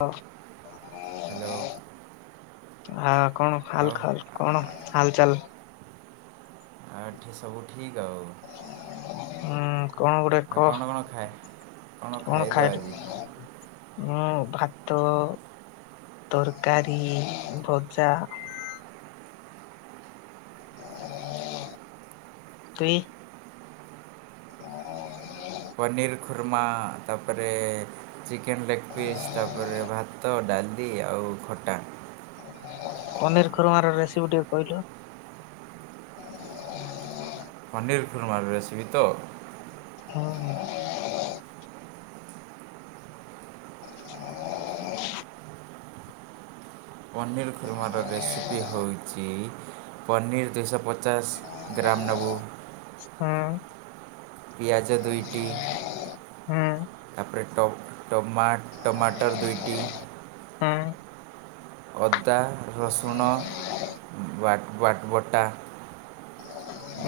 ହ ହ୍ୟାଲୋ ଆ କଣ ଆଉ ଆଉ ଖାଲ ଖାଲ କଣ ହାଲ ଚାଲ? ଆ ଏଠି ସବୁ ଠିକ୍ ଆଉ। ଉଁ କଣ ଗୋଟେ ଆଉ କ କ'ଣ କ'ଣ ଖାଏ କଣ ଖାଇଲ ଖାଇଲୁ? ଆଜି ମୁଁ ଭାତ ତରକାରୀ ଭଜା। ପି ହ ପନିର ଖୁରମା ତାପରେ ଚିକେନ୍ ଲେଗ୍ ପିସ୍ ତାପରେ ଭାତ ଡାଲିି ଆଉ ଖଟା। ପନିର ଖରୁମାର ରେସିପି ଟିକେ କହିଲୁ। ପନିର୍ ଖୁର୍ମାର ରେସିପି ତ। ହୁଁ। ହ ପନିର୍ ଖୁର୍ମାର ରେସିପି ହଉ। ଚି ପନିର୍ ଦୁଇଶ ପଚାଶ ଗ୍ରମ୍ ନବୁ। ହୁଁ। ପିଆଜ ଦୁଇଟି ହୁଁ ତାପରେ ଟ ଟମା ଟମାଟର ଦୁଇଟି। ହୁଁ। ଅଦା ରସୁଣ ବା ବାଟ ବଟା।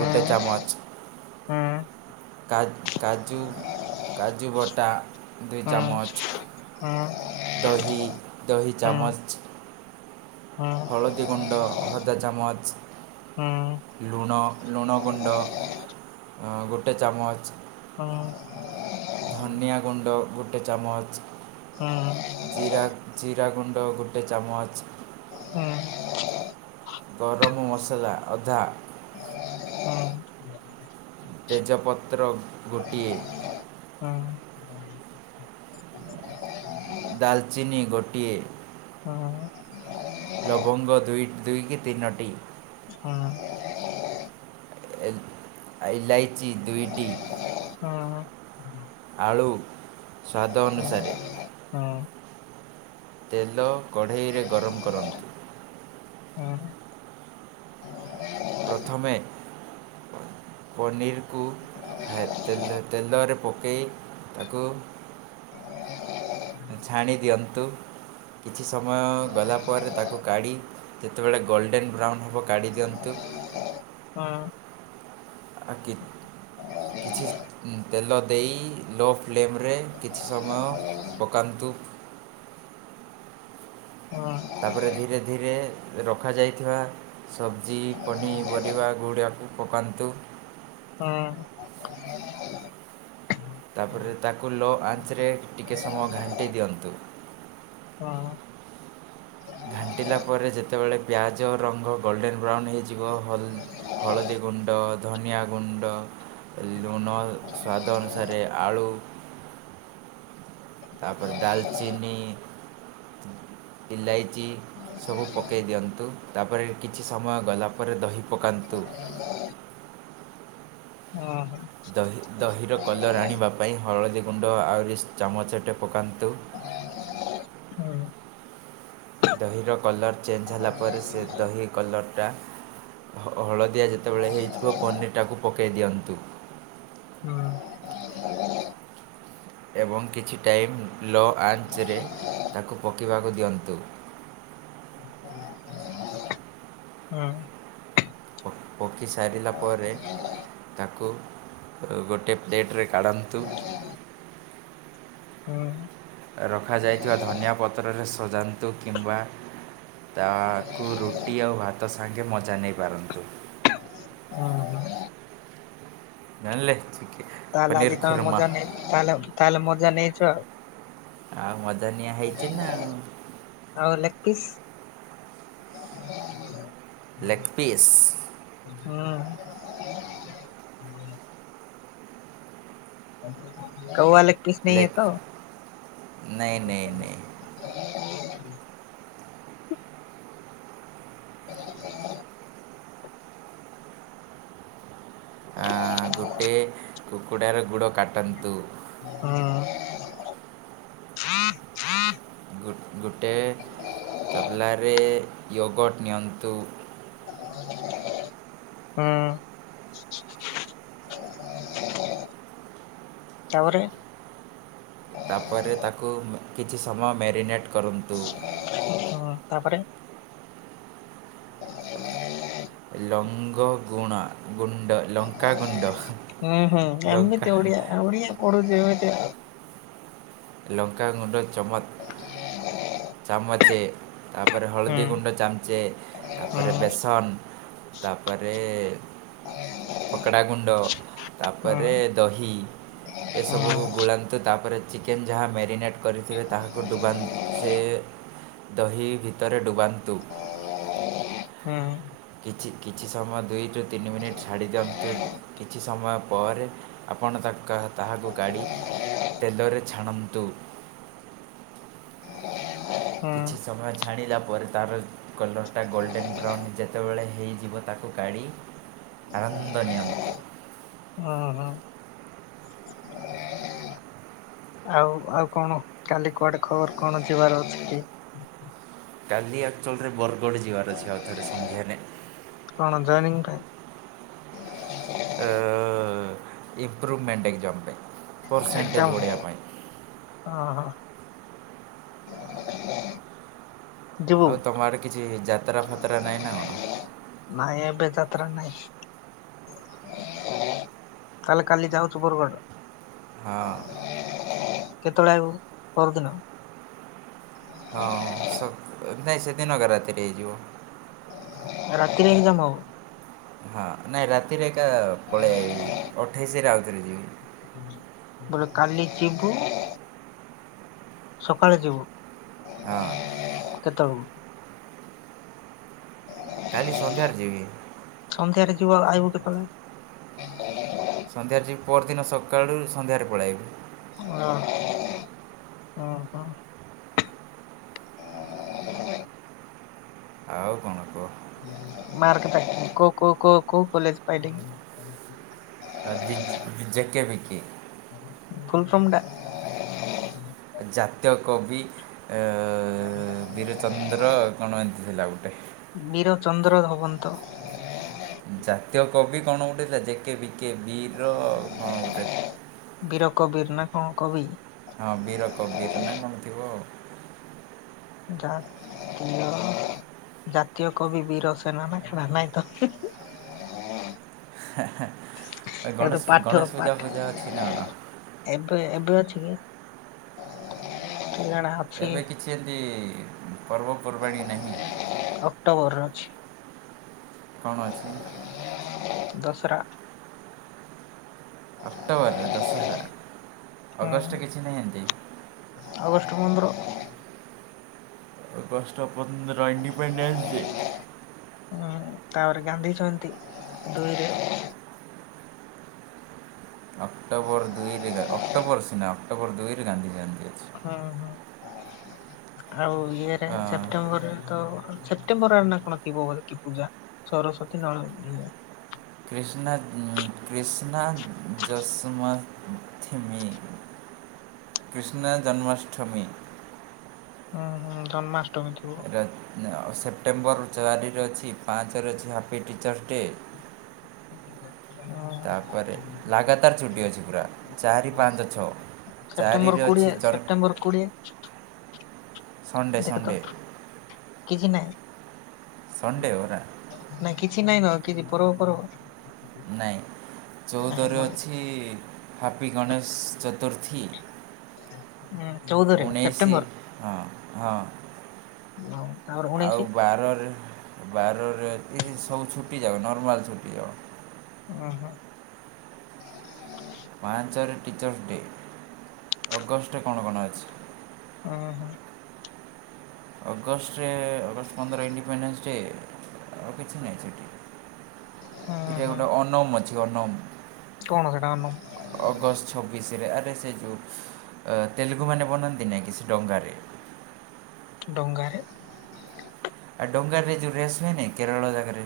ଗୋଟେ ଚାମଚ। ହୁଁ କା କାଜୁ କାଜୁ ବଟା ଦୁଇ ହୁଁ ହୁଁ ଚାମଚ। ଦହି ଦହି ହୁଁ ହୁଁ ଚାମଚ। ହଳଦୀ ଗୁଣ୍ଡ ହଦା ଚାମଚ। ହୁଁ ଲୁଣ ଲୁଣ ଗୁଣ୍ଡ ଗୋଟେ ଚାମଚ। ହଁ। ଧନିଆ ଗୁଣ୍ଡ ଗୋଟେ ଚାମଚ। ଜିରା ଜିରା ଗୁଣ୍ଡ ଗୋଟେ ଚାମଚ। ହଁ। ଗରମ ମସଲା ଅଧା। ହୁଁ ହୁଁ ତେଜପତ୍ର ଗୋଟିଏ। ହଁ। ଡାଲଚିନି ଗୋଟିଏ। ହଁ ହଁ ହଁ। ଲବଙ୍ଗ ଦୁଇ ଦୁଇ କି ତିନୋଟି। ହଁ। ଏ ଆଲାୟଚି ଦୁଇଟି। ହଁ। ଆଳୁ ସ୍ୱାଦ ଅନୁସାରେ। ହଁ। ତେଲ କଢ଼େଇରେ ଗରମ କରନ୍ତୁ। ହଁ। ପ୍ରଥମେ ପନିରକୁ ହେ ତେଲ ତେଲରେ ପକାଇ ତାକୁ ଛାଣି ଦିଅନ୍ତୁ କିଛି ସମୟ ଗଲା ପରେ ତାକୁ କାଢ଼ି ଯେତେବେଳେ ଗୋଲ୍ଡେନ୍ ବ୍ରାଉନ୍ ହେବ କାଢ଼ି ଦିଅନ୍ତୁ। ହଁ। ଆଗି କିଛି ତେଲ ଦେଇ ଲୋ ଫ୍ଲେମ୍ରେ କିଛି ସମୟ ପକାନ୍ତୁ। ତାପରେ ଧୀରେ ଧୀରେ ରଖାଯାଇଥିବା ସବ୍ଜି ପନିପରିବା ଗୁଡ଼ାକୁ ପକାନ୍ତୁ। ହଁ। [inaudible] ତାପରେ ତାକୁ ଲୋ ଆଞ୍ଚରେ ଟିକେ ସମୟ ଘାଣ୍ଟି ଦିଅନ୍ତୁ। ହଁ। ଘାଣ୍ଟିଲା ପରେ ଯେତେବେଳେ ପିଆଜ ରଙ୍ଗ ଗୋଲ୍ଡେନ୍ ବ୍ରାଉନ୍ ହେଇଯିବ ହଲ ହଳଦୀ ଗୁଣ୍ଡ ଧନିଆ ଗୁଣ୍ଡ ଲୁଣ ସ୍ୱାଦ ଅନୁସାରେ ଆଳୁ ତାପରେ ଦାଲଚିନି ଇଲାଇଚି ସବୁ ପକାଇ ଦିଅନ୍ତୁ ତାପରେ କିଛି ସମୟ ଗଲା ପରେ ଦହି ପକାନ୍ତୁ। ଓ ହୋ। ଦହି ଦହିର କଲର୍ ଆଣିବା ପାଇଁ ହଳଦୀ ଗୁଣ୍ଡ ଆହୁରି ଚାମଚଟେ ପକାନ୍ତୁ। ଦହିର କଲର୍ ଚେଞ୍ଜ ହେଲା ପରେ ସେ ଦହି କଲର୍ଟା ହଳଦିଆ ଯେତେବେଳେ ହେଇଯିବ ପନିରଟାକୁ ପକାଇ ଦିଅନ୍ତୁ। ହୁଁ। ଏବଂ କିଛି ଟାଇମ୍ ଲୋ ଆଞ୍ଚରେ ତାକୁ ପକାଇବାକୁ ଦିଅନ୍ତୁ। [inaudible] ଅଁ। ପ-ପକ୍ଷୀ ସାରିଲା ପରେ ତାକୁ ଗୋଟେ ପ୍ଲେଟ୍ ରେ କାଢନ୍ତୁ। ହଁ। ରଖାଯାଇଥିବା ଧନିଆ ପତ୍ରରେ ସଜାନ୍ତୁ କିମ୍ବା ତା କୁ ରୁଟି ଆଉ ଭାତ ସାଙ୍ଗେ ମଜା ନେଇପାରନ୍ତୁ। ଓ ହୋ। ଜାଣିଲେ। ତାହେଲେ ପନିର ଆଜି ତମେ ଖୁର୍ମା ମଜା ନେଇ ତାହେଲେ- ତାହେଲେ ମଜା ନେଇଚ ଆଉ। ଆଉ ମଜା ନିଆ ହେଇଚି ନା ଆଉ। ଆଉ ଲେଗ୍ ପିସ୍? Leg piece? ହଁ। [unintelligible] Leg piece. ନାଇଁ ନାଇଁ ନାଇଁ [unintelligible] [inaudible] [inaudible] ଆଁ-ଗୋଟେ କୁକୁଡାର ଗୁଡ କାଟନ୍ତୁ। ହଁ। ଗୋ -ଗୋଟେ ତବଲା ରେ ୟୋଗଟ୍ ନିଅନ୍ତୁ ହଁ। ତାପରେ? ତାପରେ ତାକୁ ଉଁ -କିଛି ସମୟ ମ୍ୟାରିନେଟ୍ କରନ୍ତୁ। ହଁ- ତାପରେ? [inaudible] ଲଙ୍ଗ ଗୁଣ- ଗୁଣ୍ଡ ଲଙ୍କାଗୁଣ୍ଡ ହୁଁ -ହୁଁ ଏମିତି ଓଡିଆ- ଓଡିଆ ପଢୁଚି ଏମିତି ଆଉ। ଲଙ୍କା ଗୁଣ୍ଡ ଚମଚ୍- ଚାମଚେ ତାପରେ ହୁଁ ହଳଦୀ ଗୁଣ୍ଡ ଚାମଚେ ହୁଁ ତାପରେ ବେସନ୍ ତାପରେ ପକଡା ଗୁଣ୍ଡ ହୁଁ ତାପରେ ଦହି ହୁଁ ଏସବୁକୁ ଗୋଳାନ୍ତୁ ତାପରେ ଚି ଚିକେନ୍ ଯାହା ମ୍ୟାରିନେଟ୍ କରିଥିବେ ତାହାକୁ ଡୁବାନ୍ ସେ ଦହି ଭିତରେ ଡୁବାନ୍ତୁ। ହୁଁ। କିଛି- କିଛି ସମୟ ଦୁଇରୁ ତିନି ମିନିଟ୍ ଛାଡି ଦିଅନ୍ତୁ କିଛି ସମୟ ପରେ ଆପଣ ତା- ତାହାକୁ କାଢି ତେଲରେ ଛାଣନ୍ତୁ। [inaudible] କିଛି ସମୟ ଛାଣିଲା ପରେ ତାର କଲର୍ ଟା ଗୋଲ୍ଡେନ୍ ବ୍ରାଉନ୍ ଯେତେବେଳେ ହେଇଯିବ ତାକୁ କାଢି ଆନନ୍ଦ ନିଅନ୍ତୁ। ଓ ହୋ। [unintelligible] ଆଉ -ଆଉ କଣ କାଲି କୁଆଡେ ଖବର୍ କଣ ଯିବାର ଅଛି କି? କାଲି ଆକ୍ଚୁଆଲି ରେ ବରଗଡ୍ ଯିବାର ଅଛି ଆଉଥରେ ସନ୍ଧ୍ୟାରେ। କଣ ଜଏନିଙ୍ଗ୍ ପାଇଁ? ଅ- ଇମ୍ପପ୍ରୁଭମେଣ୍ଟ୍ ଏକ୍ଜାମ୍ ପାଇଁ ପ୍ରସେଣ୍ଟେଜ୍ ବଢେଇବା ପାଇଁ। ଅ ହ। [inaudible] ଯିବୁ ଆଉ ତମ ଆଡେ କିଛି ଯାତ୍ରା ଫାତ୍ରା ନାହିଁ ନା କଣ। ନାଇଁ ଏବେ ଯାତ୍ରା ନାଇଁ। କାଲି ଯାଉଛୁ ବରଗଡ଼। ହଁ କେତେବେଳେ ଆଇବୁ ପରଦିନ। ହଁ ନାଇଁ ସେଦିନଗ ରାତି ହେଇଯିବ। ରାତିରେ ହି କାମ। ହଁ ନାଇଁ ରାତିରେ ଏକା ପଳେଇ ଆାଇବି ଅଠେଇଶରେ ଆଉଥରେ ଯିବି। ତ କାଲି ଯିବୁ ସକାଳେ ଯିବୁ। ହଁ। କେତ ବେଳକୁ। କାଲି ସନ୍ଧ୍ୟାରେ ଯିବି। ସନ୍ଧ୍ୟାରେ ଯିବ ଆଇବୁ କେତେବେଳେ। ସନ୍ଧ୍ୟାରେ ଯିବି ପରଦିନ ସକାଳୁ ସନ୍ଧ୍ୟାରେ ପଳାଇବି। [unintelligible] ହଁ ହୁଁ [inaudible] ଆଉ କଣ କୁହ। ମାର୍କ ତା କ କ କ କ କଲେଜ ପାଇିଲ। ବି ଯେକେ ବିକେ। ଫୁଲ ସ ମୁଣ୍ଡା। ଜାତୀୟ କବି ବୀରଚନ୍ଦ୍ର କଣ୍ ଏମିତି ଥିଲା ଗୋଟେ। ବୀର ଚନ୍ଦ୍ର ଧବନ୍ତ। ଜାତୀୟ କବି କଣ ଗୋଟେଥିଲା ଜେକେ ବିକେ ବିର କଣ ଗୋଟେ ବୀର କବୀର ନା କଣ କବି। ହଁ ବୀର କ ବୀର ନାହିଁ କଣଥିବ। ଯା [unintelligible] ଜାତୀୟ କବି ବୀର ସେନା ନା ଖଡ ନାଇ ତ? ହା ହା ଏ ତ ଗଣେଶ ପାଠ ଗଣେଶ ପୂଜା ପାଠ ପୂଜା ଅଛି ନା କଣ। ଏବେ ଏବେ ଅଛି କିଣ ଏବେ କିଛି ଏମିତି ପର୍ବପର୍ବାଣିୀ ନାହିଁ। ଅକ୍ଟୋବର ର ଅଛି। କଣ ଅଛି ଦସରା। ଅକ୍ଟୋବର ଦଶହରା ଅଗଷ୍ଟ କିଛି ନାହିଁ ହେମିତି। ଆଗଷ୍ଟ ପନ୍ଦର। ଅଗଷ୍ଟ ପନ୍ଦର ଇଡିପେଣ୍ଡେନ୍ସ ଡେ। ହୁଁ ତାପରେ ଗାନ୍ଧୀ ଜୟନ୍ତୀ ଦୁଇରେ। ଅକ୍ଟୋବର ଦୁଇରେ ଅକ୍ଟୋବର ସିନା ଅକ୍ଟୋବର ଦୁଇରେ ଗାନ୍ଧୀ ଜୟନ୍ତୀ ଅଛି। ହୁଁ ହୁଁ ଆଉ ଇଏରେ ଅ, ସେପ୍ଟେମ୍ବରରେ ତ ସେ ସେପ୍ଟେମ୍ବର ଆରେ ନା କଣ ଥିବ ପୂଜା ସରସ୍ଵତୀ ନଳ କୃଷ୍ଣା କୃଷ୍ଣା ଯଶମଥ ଥିମି କୃଷ୍ଣ ଜନ୍ମାଷ୍ଟମୀ। ହୁଁ ହୁଁ ଜନ୍ମାଷ୍ଟମୀ ଥିବ। ସେପ୍ଟେମ୍ବର ଚାରିରେ ଅଛି ପାଞ୍ଚରେ ଅଛି ହାପି ଟିଚର୍ସ ଡେ। ହ ତାପରେ ଲାଗାତାର ଛୁଟି ଅଛି ପୁରା ଚାରି, ପାଞ୍ଚ, ଛଅ ଚାରିରେ ଅଛି [unintelligible] [unintelligible] କୋଡ଼ିଏ। ସଣ୍ଡେ ଦେଖ ସଣ୍ଡେ ତ ସଣ୍ଡେ [unintelligible] ନାଇଁ କିଛି ନାଇଁ ଆଉ କିଛି ପରବ ଫରବ? ନାଇଁ ଚଉଦରେ ଅଛି ହାପି ଗଣେଶ ଚତୁର୍ଥୀ। ଚଉଦରେ ଉଣେଇଶି ସେପ୍ଟେମ୍ବର ହଁ-ହଁ। [inaudible] ଆଉ ବାରରେ-ବାରରେ ଏଠି ସବୁ ଛୁଟି ଯାଉ ନର୍ମାଲ ଛୁଟି ଯାଉ। ଓହୋ। ମାର୍ଚ୍ଚରେ ଟିଚର୍ସ ଡେ, ଅଗଷ୍ଟରେ କଣ-କଣ ଅଛି? ହଁ-ହଁ। ଅଗଷ୍ଟରେ ଅଗଷ୍ଟ ପନ୍ଦର ଇଣ୍ଡିପେଣ୍ଡେନ୍ସ ଡେ ଆଉ କିଛି ନାହିଁ ସେଇଠି। ଉଁ ଏଟା ହୁଁ ଗୋଟେ ଅନମ୍ ଅଛି ଅନମ୍। କଣ ସେଇଟା ଅନମ୍? ଅଗଷ୍ଟ ଛବିଶିରେ ଆରେ ସେ ଯୋଉ ତେଲୁଗୁମାନେ ବନାନ୍ତି ନାହିଁ କି ସେ ଡଙ୍ଗାରେ ଡଙ୍ଗାରେ? ଆଉ ଡଙ୍ଗାରେ ଯୋଉ ରେସ୍ ହୁଏନି କେରଳ ଜାଗାରେ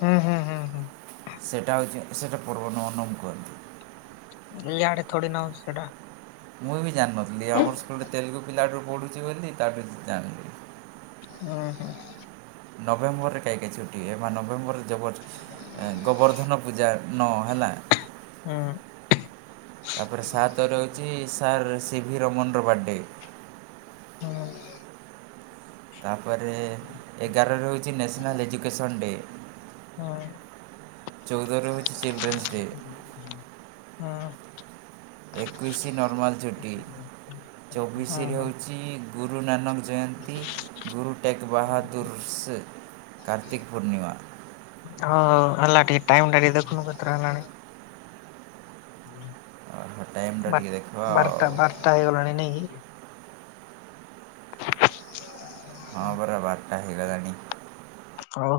ହୁଁ-ହୁଁ-ହୁଁ-ହୁଁ। ସେଟା ହଉଚି ସେଇଟା ପୁର୍ବନୁ ଅନମ୍ [unintelligible] ଲିଆଡେ ଥୋଡ଼ି ନା ହଉଚି ସେଇଟା। ମୁଁ ବି ଜାଣିନଥିଲି ଆମର ସ୍କୁଲ୍ ରେ ତେଲୁଗୁ ପିଲା [unintelligible] ପଢ଼ୁଚି ବୋଲି ତାଠୁ ଜାଣିଲି। ହଁ-ହଁ। ନଭେମ୍ବରରେ କାହିଁକ ଛୁଟି ହୁଏ ବା ନଭେମ୍ବର ଜବର ଗୋବର୍ଦ୍ଧନ ପୂଜା ନଅ ହେଲା। ହୁଁ। ତାପରେ ସାତରେ ହଉଚି ସାର୍ ସିଭିି ରମନ୍ ର ବାର୍ଡେ। ହଁ। ତାପରେ ଏଗାରରେ ହଉଚି ନ୍ୟାସନାଲ୍ ଏଜୁକେସନ୍ ଡେ। ହୁଁ ଚଉଦରେ ହଉଚି ଚିଲ୍ଡ୍ରେନ୍ସ ଡେ। ହଁ। ଏକୋଇଶି ନର୍ମାଲ୍ ଛୁଟି ଚବିଶିରେ ହୁଁ ହଉଚି ଗୁରୁ ନାନକ ଜୟନ୍ତୀ ଗୁରୁ ଟେଗ୍ ବାହାଦୁର ସେଖ୍ କାର୍ତ୍ତିକି ପୂର୍ଣ୍ଣିମା। ହଁ, ହେଲା ଟିକେ ଟାଇମ୍ ଟା ଟିକେ ଦେଖୁନୁ କେତେଟା ହେଲାଣି? ଟାଇମ୍ଟା ବା ଟିକେ ଦେଖିବା ଆଉ ବାରଟା-ବାରଟା ହେଇଗଲାଣି ନେଇଁକି। ହଁ ପରା ବାର୍ [inaudible] ହଉ।